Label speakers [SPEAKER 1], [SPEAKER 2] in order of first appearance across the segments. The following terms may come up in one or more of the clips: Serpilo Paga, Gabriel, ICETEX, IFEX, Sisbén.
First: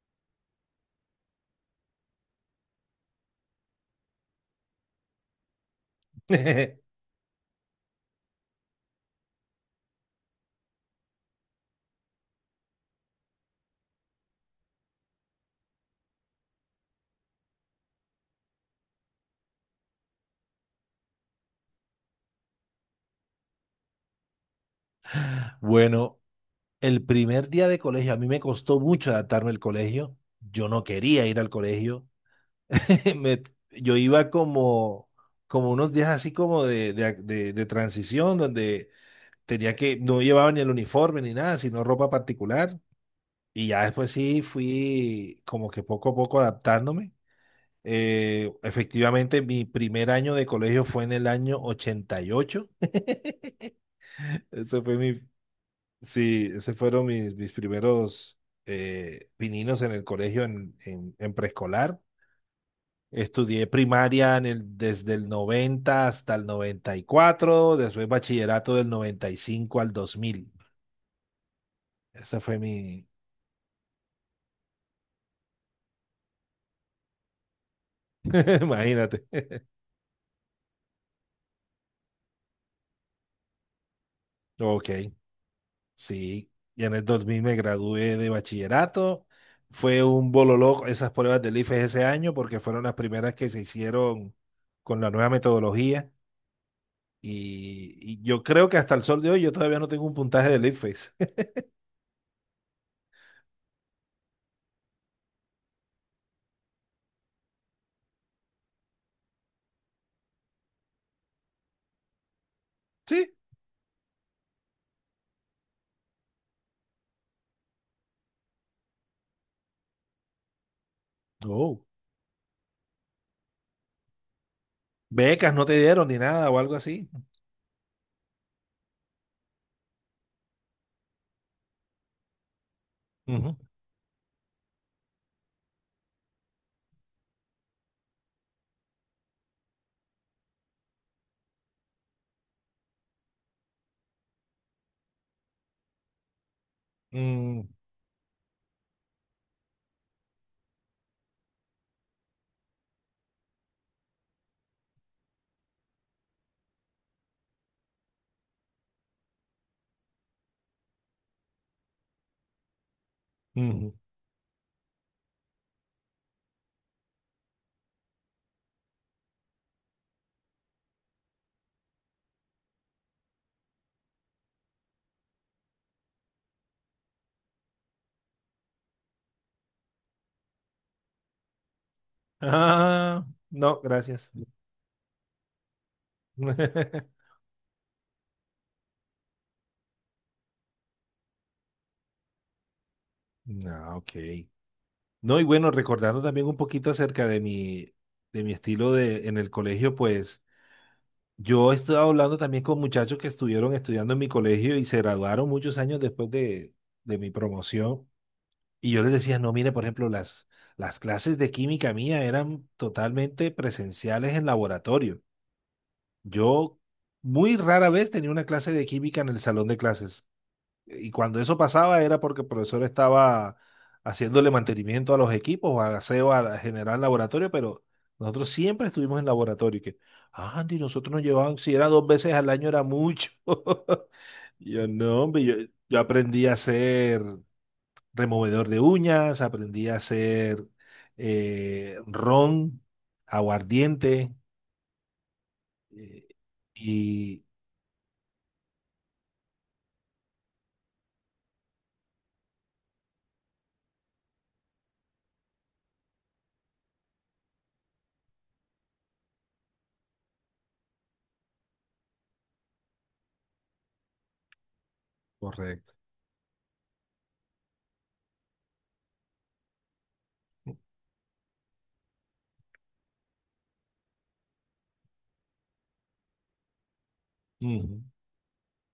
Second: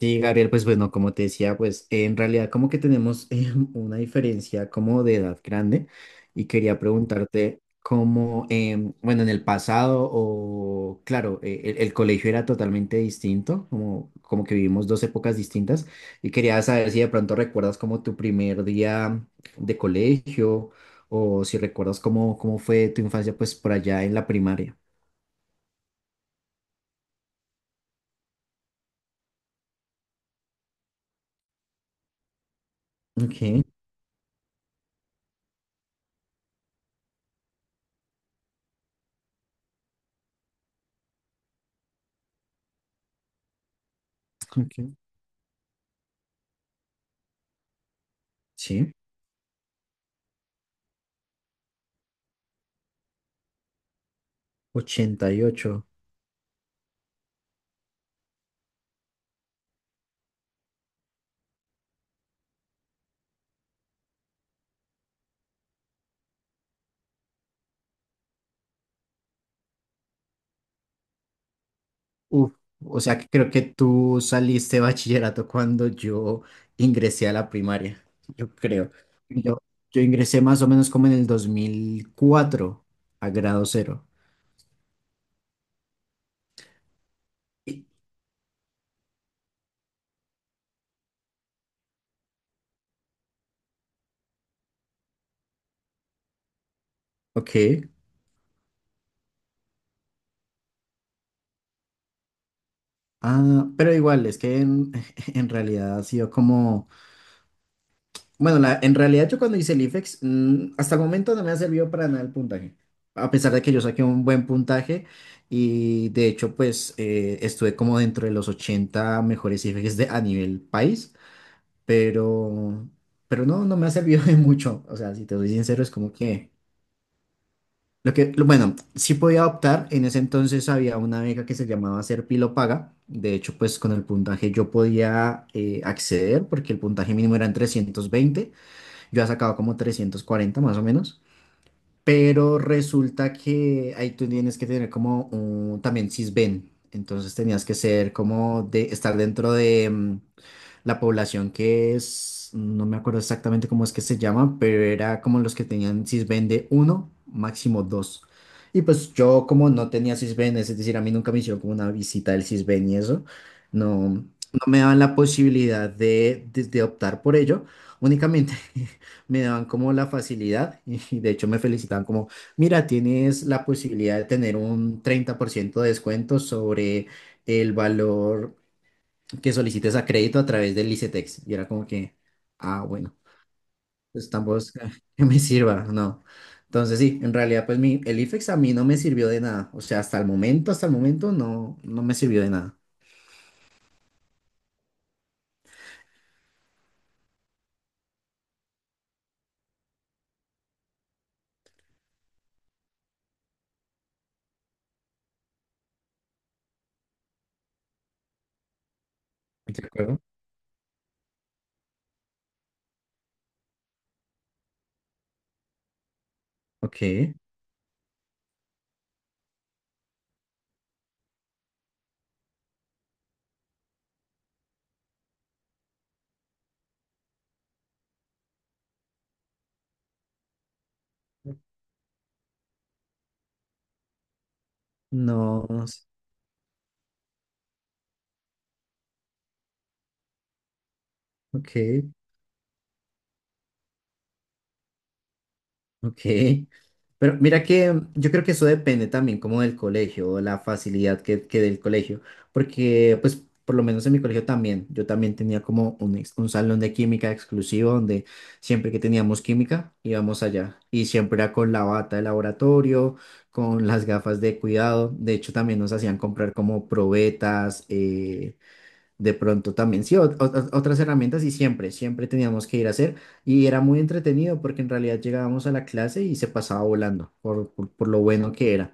[SPEAKER 1] Sí, Gabriel, pues bueno, como te decía, pues en realidad como que tenemos una diferencia como de edad grande y quería preguntarte cómo, bueno, en el pasado o claro, el colegio era totalmente distinto, como, como que vivimos dos épocas distintas y quería saber si de pronto recuerdas como tu primer día de colegio o si recuerdas cómo, cómo fue tu infancia pues por allá en la primaria.
[SPEAKER 2] Bueno, el primer día de colegio, a mí me costó mucho adaptarme al colegio. Yo no quería ir al colegio. Me-
[SPEAKER 1] Ok,
[SPEAKER 2] yo iba como unos días así como de transición, donde tenía que, no llevaba ni el uniforme ni nada, sino ropa particular. Y ya después sí
[SPEAKER 1] ok,
[SPEAKER 2] fui como que poco a poco adaptándome.
[SPEAKER 1] sí,
[SPEAKER 2] Efectivamente, mi primer año de colegio fue en el año 88. Ese fue mi,
[SPEAKER 1] 88.
[SPEAKER 2] Sí, ese fueron mis, primeros pininos en el colegio en preescolar. Estudié primaria en el, desde el 90 hasta el 94. Después bachillerato del 95 al 2000. Esa
[SPEAKER 1] Uf,
[SPEAKER 2] fue
[SPEAKER 1] o
[SPEAKER 2] mi,
[SPEAKER 1] sea que creo que tú saliste de bachillerato cuando yo ingresé a la primaria, yo creo.
[SPEAKER 2] imagínate.
[SPEAKER 1] Yo, yo ingresé más o menos como en el 2004 a grado cero.
[SPEAKER 2] Ok, sí. Y en el 2000 me
[SPEAKER 1] Y-
[SPEAKER 2] gradué de bachillerato. Fue un bololó esas pruebas del IFES ese año porque fueron las primeras que se hicieron con la nueva metodología.
[SPEAKER 1] Ok.
[SPEAKER 2] Y yo creo que hasta el sol de hoy yo todavía no tengo un puntaje de Leadface.
[SPEAKER 1] Ah, pero igual, es que en, en realidad ha sido como... Bueno, la, en realidad yo cuando hice el IFEX, hasta el momento no me ha servido para nada el puntaje. A
[SPEAKER 2] Sí.
[SPEAKER 1] pesar de que yo saqué un buen puntaje y de hecho pues estuve como dentro de los 80 mejores IFEX de, a nivel país.
[SPEAKER 2] Oh.
[SPEAKER 1] pero, pero no, no me ha servido de mucho. O sea, si te soy
[SPEAKER 2] Becas no te
[SPEAKER 1] sincero, es
[SPEAKER 2] dieron
[SPEAKER 1] como
[SPEAKER 2] ni nada
[SPEAKER 1] que
[SPEAKER 2] o algo así.
[SPEAKER 1] lo que, bueno, sí podía optar. En ese entonces había una beca que se llamaba Serpilo Paga. De
[SPEAKER 2] Ujú.
[SPEAKER 1] hecho, pues con el puntaje yo podía acceder porque el puntaje mínimo era en 20. Yo ya sacaba como 340 más o menos. Pero resulta que ahí tú tienes que tener como un, también Sisbén. Entonces tenías
[SPEAKER 2] Mm,
[SPEAKER 1] que ser como de estar dentro de la población que es, no me acuerdo exactamente cómo es que se llaman pero era como los que tenían Sisbén uno, máximo dos. Y pues yo como no tenía Sisbén, es decir, a mí nunca me hicieron como una visita del Sisbén y eso,
[SPEAKER 2] ujú.
[SPEAKER 1] no, no me daban la posibilidad de optar por ello, únicamente me daban como la facilidad y de hecho me felicitaban como, mira, tienes la posibilidad de tener un 30% de descuento sobre el valor que solicites a crédito a través del ICETEX. Y era como que, ah, bueno,
[SPEAKER 2] Ah, no,
[SPEAKER 1] pues
[SPEAKER 2] gracias.
[SPEAKER 1] tampoco es que que me sirva, no. Entonces sí, en realidad pues mi, el IFEX a mí no me sirvió de nada. O sea, hasta el momento no, no me sirvió de nada.
[SPEAKER 2] No, ok. No, y bueno, recordando también un poquito acerca de mi estilo de, en el colegio, pues yo he estado hablando también con muchachos que estuvieron estudiando en mi colegio y se graduaron muchos años después de mi promoción. Y yo les decía, no, mire, por
[SPEAKER 1] ¿De
[SPEAKER 2] ejemplo,
[SPEAKER 1] acuerdo?
[SPEAKER 2] las clases de química mía eran totalmente presenciales en laboratorio. Yo
[SPEAKER 1] Ok,
[SPEAKER 2] muy rara vez tenía una clase de química en el salón de clases. Y cuando eso pasaba era porque el profesor estaba haciéndole mantenimiento a los equipos, o aseo a general laboratorio, pero nosotros siempre estuvimos en laboratorio. Y que, "Ah, Andy, nosotros nos llevaban, si era dos veces al año era mucho." Y yo no, hombre, yo,
[SPEAKER 1] no, no
[SPEAKER 2] yo
[SPEAKER 1] sé.
[SPEAKER 2] aprendí a hacer removedor de uñas, aprendí a hacer
[SPEAKER 1] Ok.
[SPEAKER 2] ron, aguardiente eh,
[SPEAKER 1] Ok, pero
[SPEAKER 2] y...
[SPEAKER 1] mira que yo creo que eso depende también como del colegio, o la facilidad que del colegio, porque pues por lo menos en mi colegio también, yo también tenía como un, un salón de química exclusivo donde siempre que teníamos química íbamos allá y siempre era con la bata de laboratorio, con las gafas de cuidado, de hecho también
[SPEAKER 2] Correcto.
[SPEAKER 1] nos hacían comprar como probetas, de pronto también, sí, otras herramientas y siempre, siempre teníamos que ir a hacer y era muy entretenido porque en realidad llegábamos a la clase y se pasaba volando
[SPEAKER 2] Ujú,
[SPEAKER 1] por lo bueno que era.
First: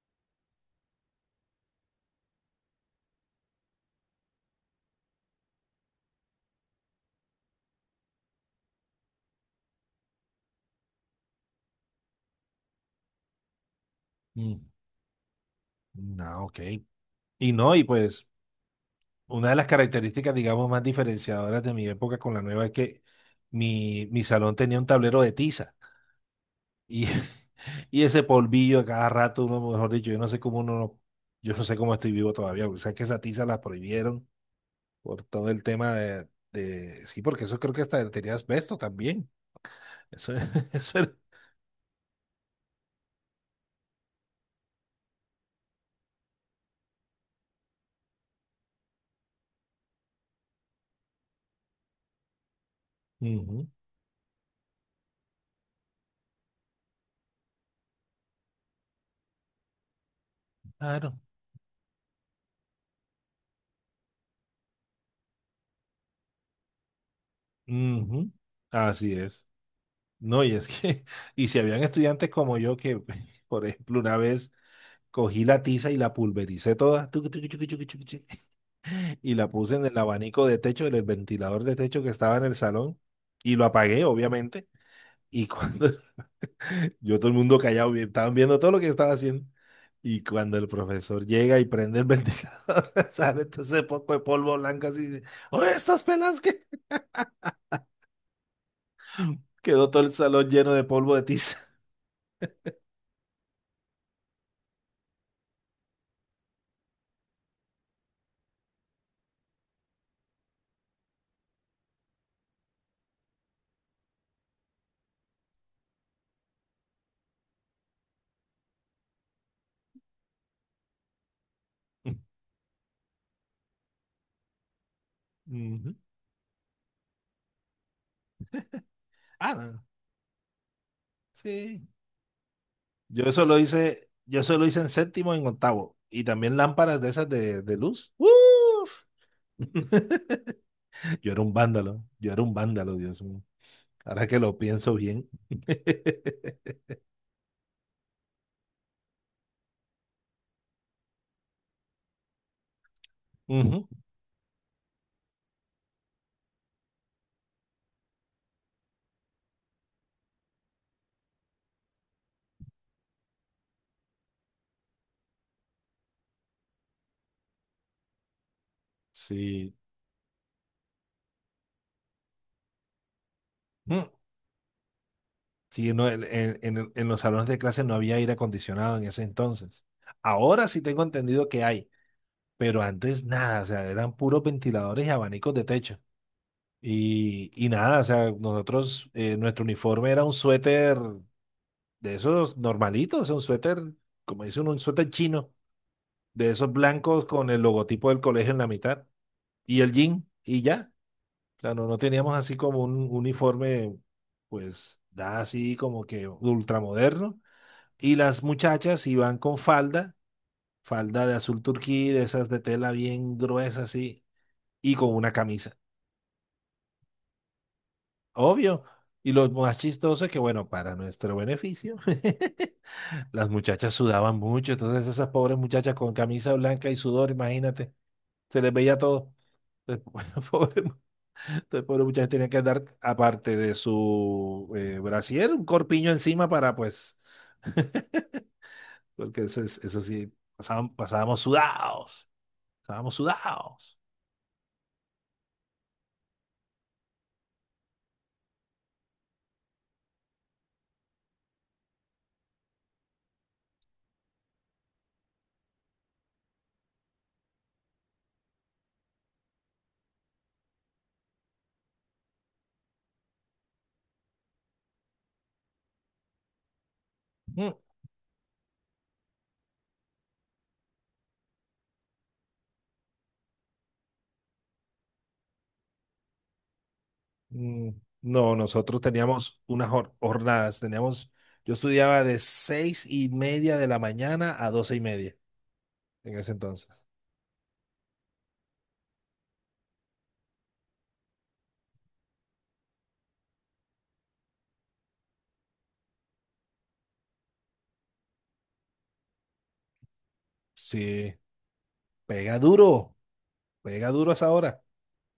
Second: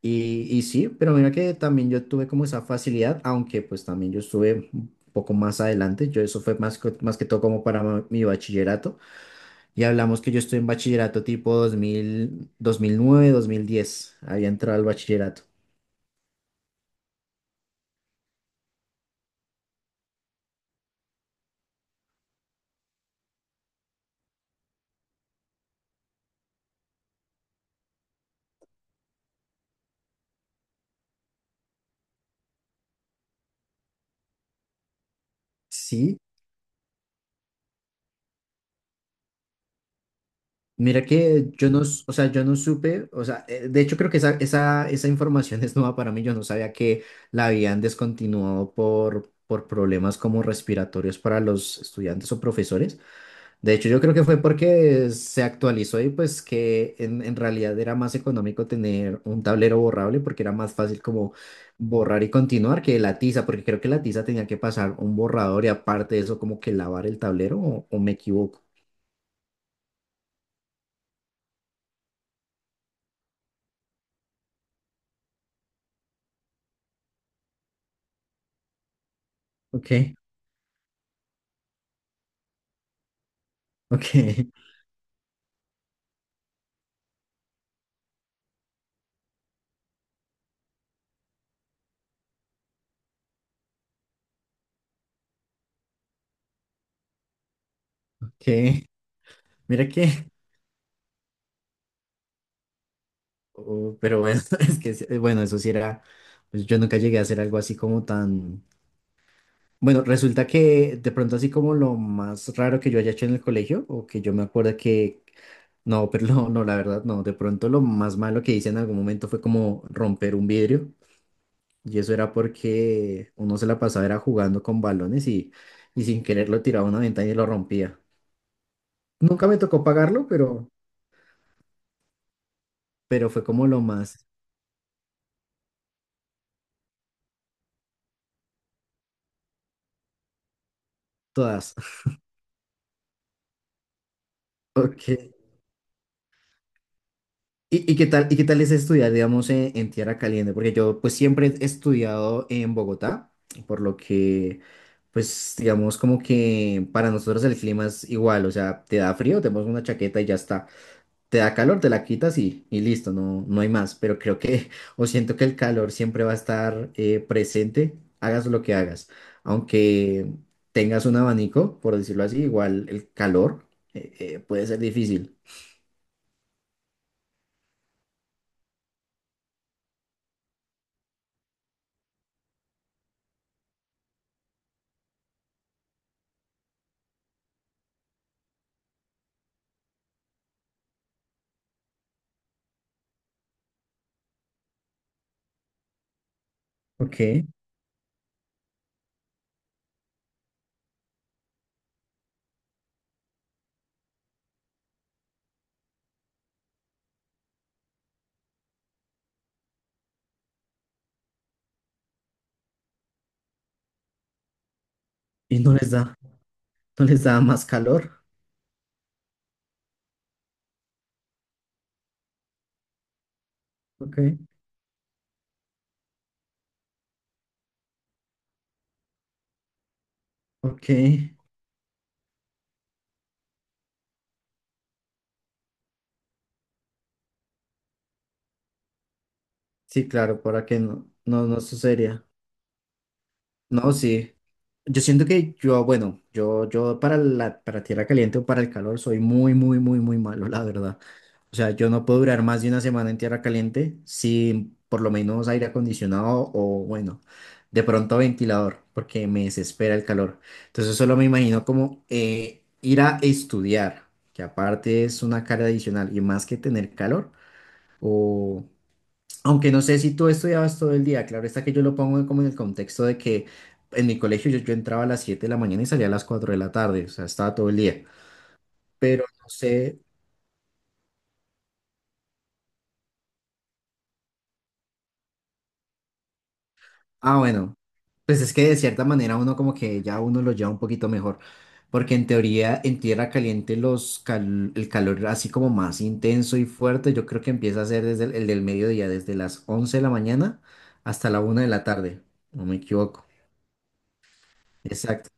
[SPEAKER 1] Y sí, pero mira que también yo tuve como esa facilidad, aunque pues también yo estuve un poco más adelante, yo eso fue más, más que todo como para mi bachillerato y hablamos que yo estoy en bachillerato tipo 2000, 2009, 2010, había entrado al bachillerato.
[SPEAKER 2] ujú. Ah, ok. Y no, y pues una de las características, digamos, más diferenciadoras de mi época con la nueva es que mi salón tenía un tablero de tiza y, y ese polvillo a cada rato, uno, mejor dicho, yo no sé cómo estoy vivo todavía, porque sabes que esa tiza la prohibieron por todo el tema
[SPEAKER 1] Sí.
[SPEAKER 2] sí, porque eso creo que hasta tenía asbesto también. Eso, eso
[SPEAKER 1] Mira
[SPEAKER 2] era.
[SPEAKER 1] que yo no, o sea, yo no supe, o sea, de hecho creo que esa información es nueva para mí, yo no sabía que la habían descontinuado por problemas como respiratorios para los estudiantes o profesores.
[SPEAKER 2] Ujú,
[SPEAKER 1] De hecho, yo creo que fue porque se actualizó y pues que en realidad era más económico tener un tablero borrable porque era más fácil
[SPEAKER 2] claro.
[SPEAKER 1] como borrar y continuar que la tiza, porque creo que la tiza tenía que pasar un borrador y aparte de eso como que lavar el tablero o me
[SPEAKER 2] Ujú,
[SPEAKER 1] equivoco.
[SPEAKER 2] así es. No, y es que, y si habían estudiantes como yo que, por ejemplo, una vez cogí la tiza y la pulvericé toda, tucu, tucu, tucu, tucu, tucu, tucu, y la puse en
[SPEAKER 1] Ok,
[SPEAKER 2] el abanico de techo, en el ventilador de techo que estaba en el salón, y lo apagué,
[SPEAKER 1] ok,
[SPEAKER 2] obviamente, y cuando Yo todo el mundo callado, estaban viendo todo lo que estaba haciendo. Y cuando el profesor llega y prende el ventilador, sale entonces poco de polvo blanco así. De, oye, estas pelas que
[SPEAKER 1] ok. Mira
[SPEAKER 2] quedó todo el
[SPEAKER 1] que,
[SPEAKER 2] salón lleno de polvo de tiza.
[SPEAKER 1] oh, pero bueno, es que, sí, bueno, eso sí era, pues yo nunca llegué a hacer algo así como tan, bueno, resulta que de pronto así como lo más raro que yo haya hecho en el colegio, o que yo me acuerdo que, no, pero no, no, la verdad, no, de pronto lo más malo que hice en algún momento fue como romper un vidrio, y eso era porque uno se la pasaba era jugando con balones
[SPEAKER 2] Ujú.
[SPEAKER 1] y sin querer lo tiraba a una ventana y lo rompía. Nunca
[SPEAKER 2] Ah,
[SPEAKER 1] me
[SPEAKER 2] no,
[SPEAKER 1] tocó pagarlo,
[SPEAKER 2] sí. Yo
[SPEAKER 1] pero fue
[SPEAKER 2] eso lo
[SPEAKER 1] como lo
[SPEAKER 2] hice,
[SPEAKER 1] más,
[SPEAKER 2] yo eso lo hice en séptimo y en octavo. Y también lámparas de esas de luz. ¡Uf! Yo era un
[SPEAKER 1] todas,
[SPEAKER 2] vándalo, yo era un vándalo, Dios mío. Ahora que lo pienso
[SPEAKER 1] ok.
[SPEAKER 2] bien.
[SPEAKER 1] Y qué tal es estudiar, digamos, en tierra caliente? Porque yo, pues, siempre he estudiado en Bogotá, por
[SPEAKER 2] Ujú.
[SPEAKER 1] lo que, pues, digamos, como que para nosotros el clima es igual, o sea, te da frío, te pones una chaqueta y ya está. Te da calor, te la quitas y listo, no, no hay más. Pero creo que, o siento que el calor siempre va a estar presente, hagas lo que hagas.
[SPEAKER 2] Sí.
[SPEAKER 1] Aunque tengas un abanico, por decirlo así, igual el calor
[SPEAKER 2] Mm.
[SPEAKER 1] puede ser difícil.
[SPEAKER 2] Sí, no, en, en los salones de clase no había aire acondicionado en ese entonces. Ahora sí tengo entendido que hay, pero antes nada, o sea, eran puros ventiladores y abanicos de techo. Y nada, o sea, nosotros, nuestro uniforme era un suéter de esos normalitos, o sea, un suéter, como dice uno, un suéter chino, de esos blancos
[SPEAKER 1] Ok,
[SPEAKER 2] con el logotipo del colegio en la mitad y el jean, y ya. O sea, no, no teníamos así como un uniforme, pues, nada así como que ultramoderno. Y las muchachas iban con falda, falda de azul turquí, de esas de tela bien gruesa así, y con una
[SPEAKER 1] y no
[SPEAKER 2] camisa.
[SPEAKER 1] les da. No les daba más calor.
[SPEAKER 2] Obvio. Y lo más chistoso es que, bueno, para nuestro beneficio, las muchachas
[SPEAKER 1] Ok,
[SPEAKER 2] sudaban mucho. Entonces esas pobres muchachas con camisa blanca y sudor, imagínate, se les veía todo. Entonces, pobre,
[SPEAKER 1] ok.
[SPEAKER 2] entonces, pobre muchachas tenían que andar, aparte de su brasier, un corpiño encima para, pues, porque eso, eso
[SPEAKER 1] Sí,
[SPEAKER 2] sí,
[SPEAKER 1] claro, para que no,
[SPEAKER 2] pasábamos
[SPEAKER 1] no, no sucedería.
[SPEAKER 2] sudados. Estábamos
[SPEAKER 1] No,
[SPEAKER 2] sudados.
[SPEAKER 1] sí. Yo siento que yo, bueno, yo para la, para tierra caliente o para el calor soy muy, muy, muy, muy malo, la verdad. O sea, yo no puedo durar más de una semana en tierra caliente sin por lo menos aire acondicionado o, bueno, de pronto ventilador, porque me desespera el calor. Entonces solo me imagino como ir a estudiar, que aparte es una carga adicional y más que tener calor.
[SPEAKER 2] Mm.
[SPEAKER 1] O, aunque no sé si tú estudiabas todo el día, claro está que yo lo pongo como en el contexto de que en mi colegio yo, yo entraba a las 7 de la mañana y salía a las 4 de la tarde, o sea, estaba todo el
[SPEAKER 2] Mm,
[SPEAKER 1] día.
[SPEAKER 2] no, nosotros
[SPEAKER 1] Pero no
[SPEAKER 2] teníamos unas
[SPEAKER 1] sé,
[SPEAKER 2] jornadas, teníamos, yo estudiaba de 6:30 de la mañana a 12:30 en ese entonces.
[SPEAKER 1] ah, bueno, pues es que de cierta manera uno como que ya uno lo lleva un poquito mejor, porque en teoría en tierra caliente los el calor así como más intenso y fuerte, yo creo que empieza a ser desde el del mediodía, desde las 11 de la mañana hasta
[SPEAKER 2] Sí,
[SPEAKER 1] la 1 de la tarde,
[SPEAKER 2] pega
[SPEAKER 1] no me
[SPEAKER 2] duro,
[SPEAKER 1] equivoco.
[SPEAKER 2] pega duro a esa hora.
[SPEAKER 1] Exacto.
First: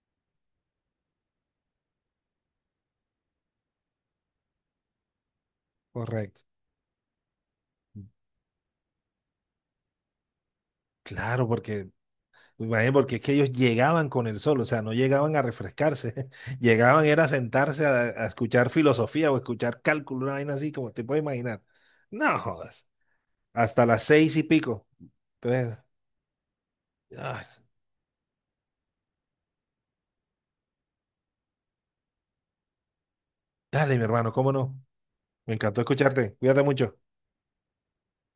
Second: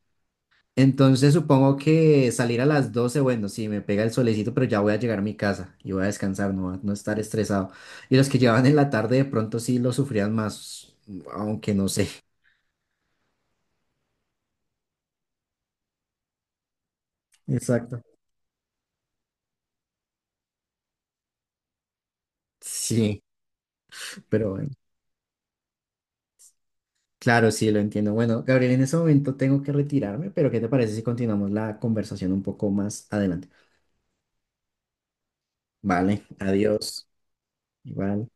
[SPEAKER 1] Entonces supongo que salir a las 12, bueno, sí, me pega el solecito, pero ya voy a llegar a mi casa y voy a
[SPEAKER 2] Correcto.
[SPEAKER 1] descansar, no, no estar estresado. Y los que llevaban en la tarde de pronto sí lo sufrían más,
[SPEAKER 2] Claro,
[SPEAKER 1] aunque no
[SPEAKER 2] porque,
[SPEAKER 1] sé.
[SPEAKER 2] pues, imagínate, porque es que ellos llegaban con el sol, o sea, no llegaban a refrescarse, llegaban era a sentarse
[SPEAKER 1] Exacto.
[SPEAKER 2] a escuchar filosofía o escuchar cálculo, una vaina así como te puedes imaginar. No jodas,
[SPEAKER 1] Sí,
[SPEAKER 2] hasta las seis y
[SPEAKER 1] pero bueno,
[SPEAKER 2] pico. Entonces,
[SPEAKER 1] claro,
[SPEAKER 2] ah,
[SPEAKER 1] sí, lo entiendo. Bueno, Gabriel, en ese momento tengo que retirarme, pero ¿qué te parece si continuamos la conversación un poco más adelante?
[SPEAKER 2] dale, mi hermano, cómo no. Me encantó
[SPEAKER 1] Vale,
[SPEAKER 2] escucharte. Cuídate mucho.
[SPEAKER 1] adiós. Igual.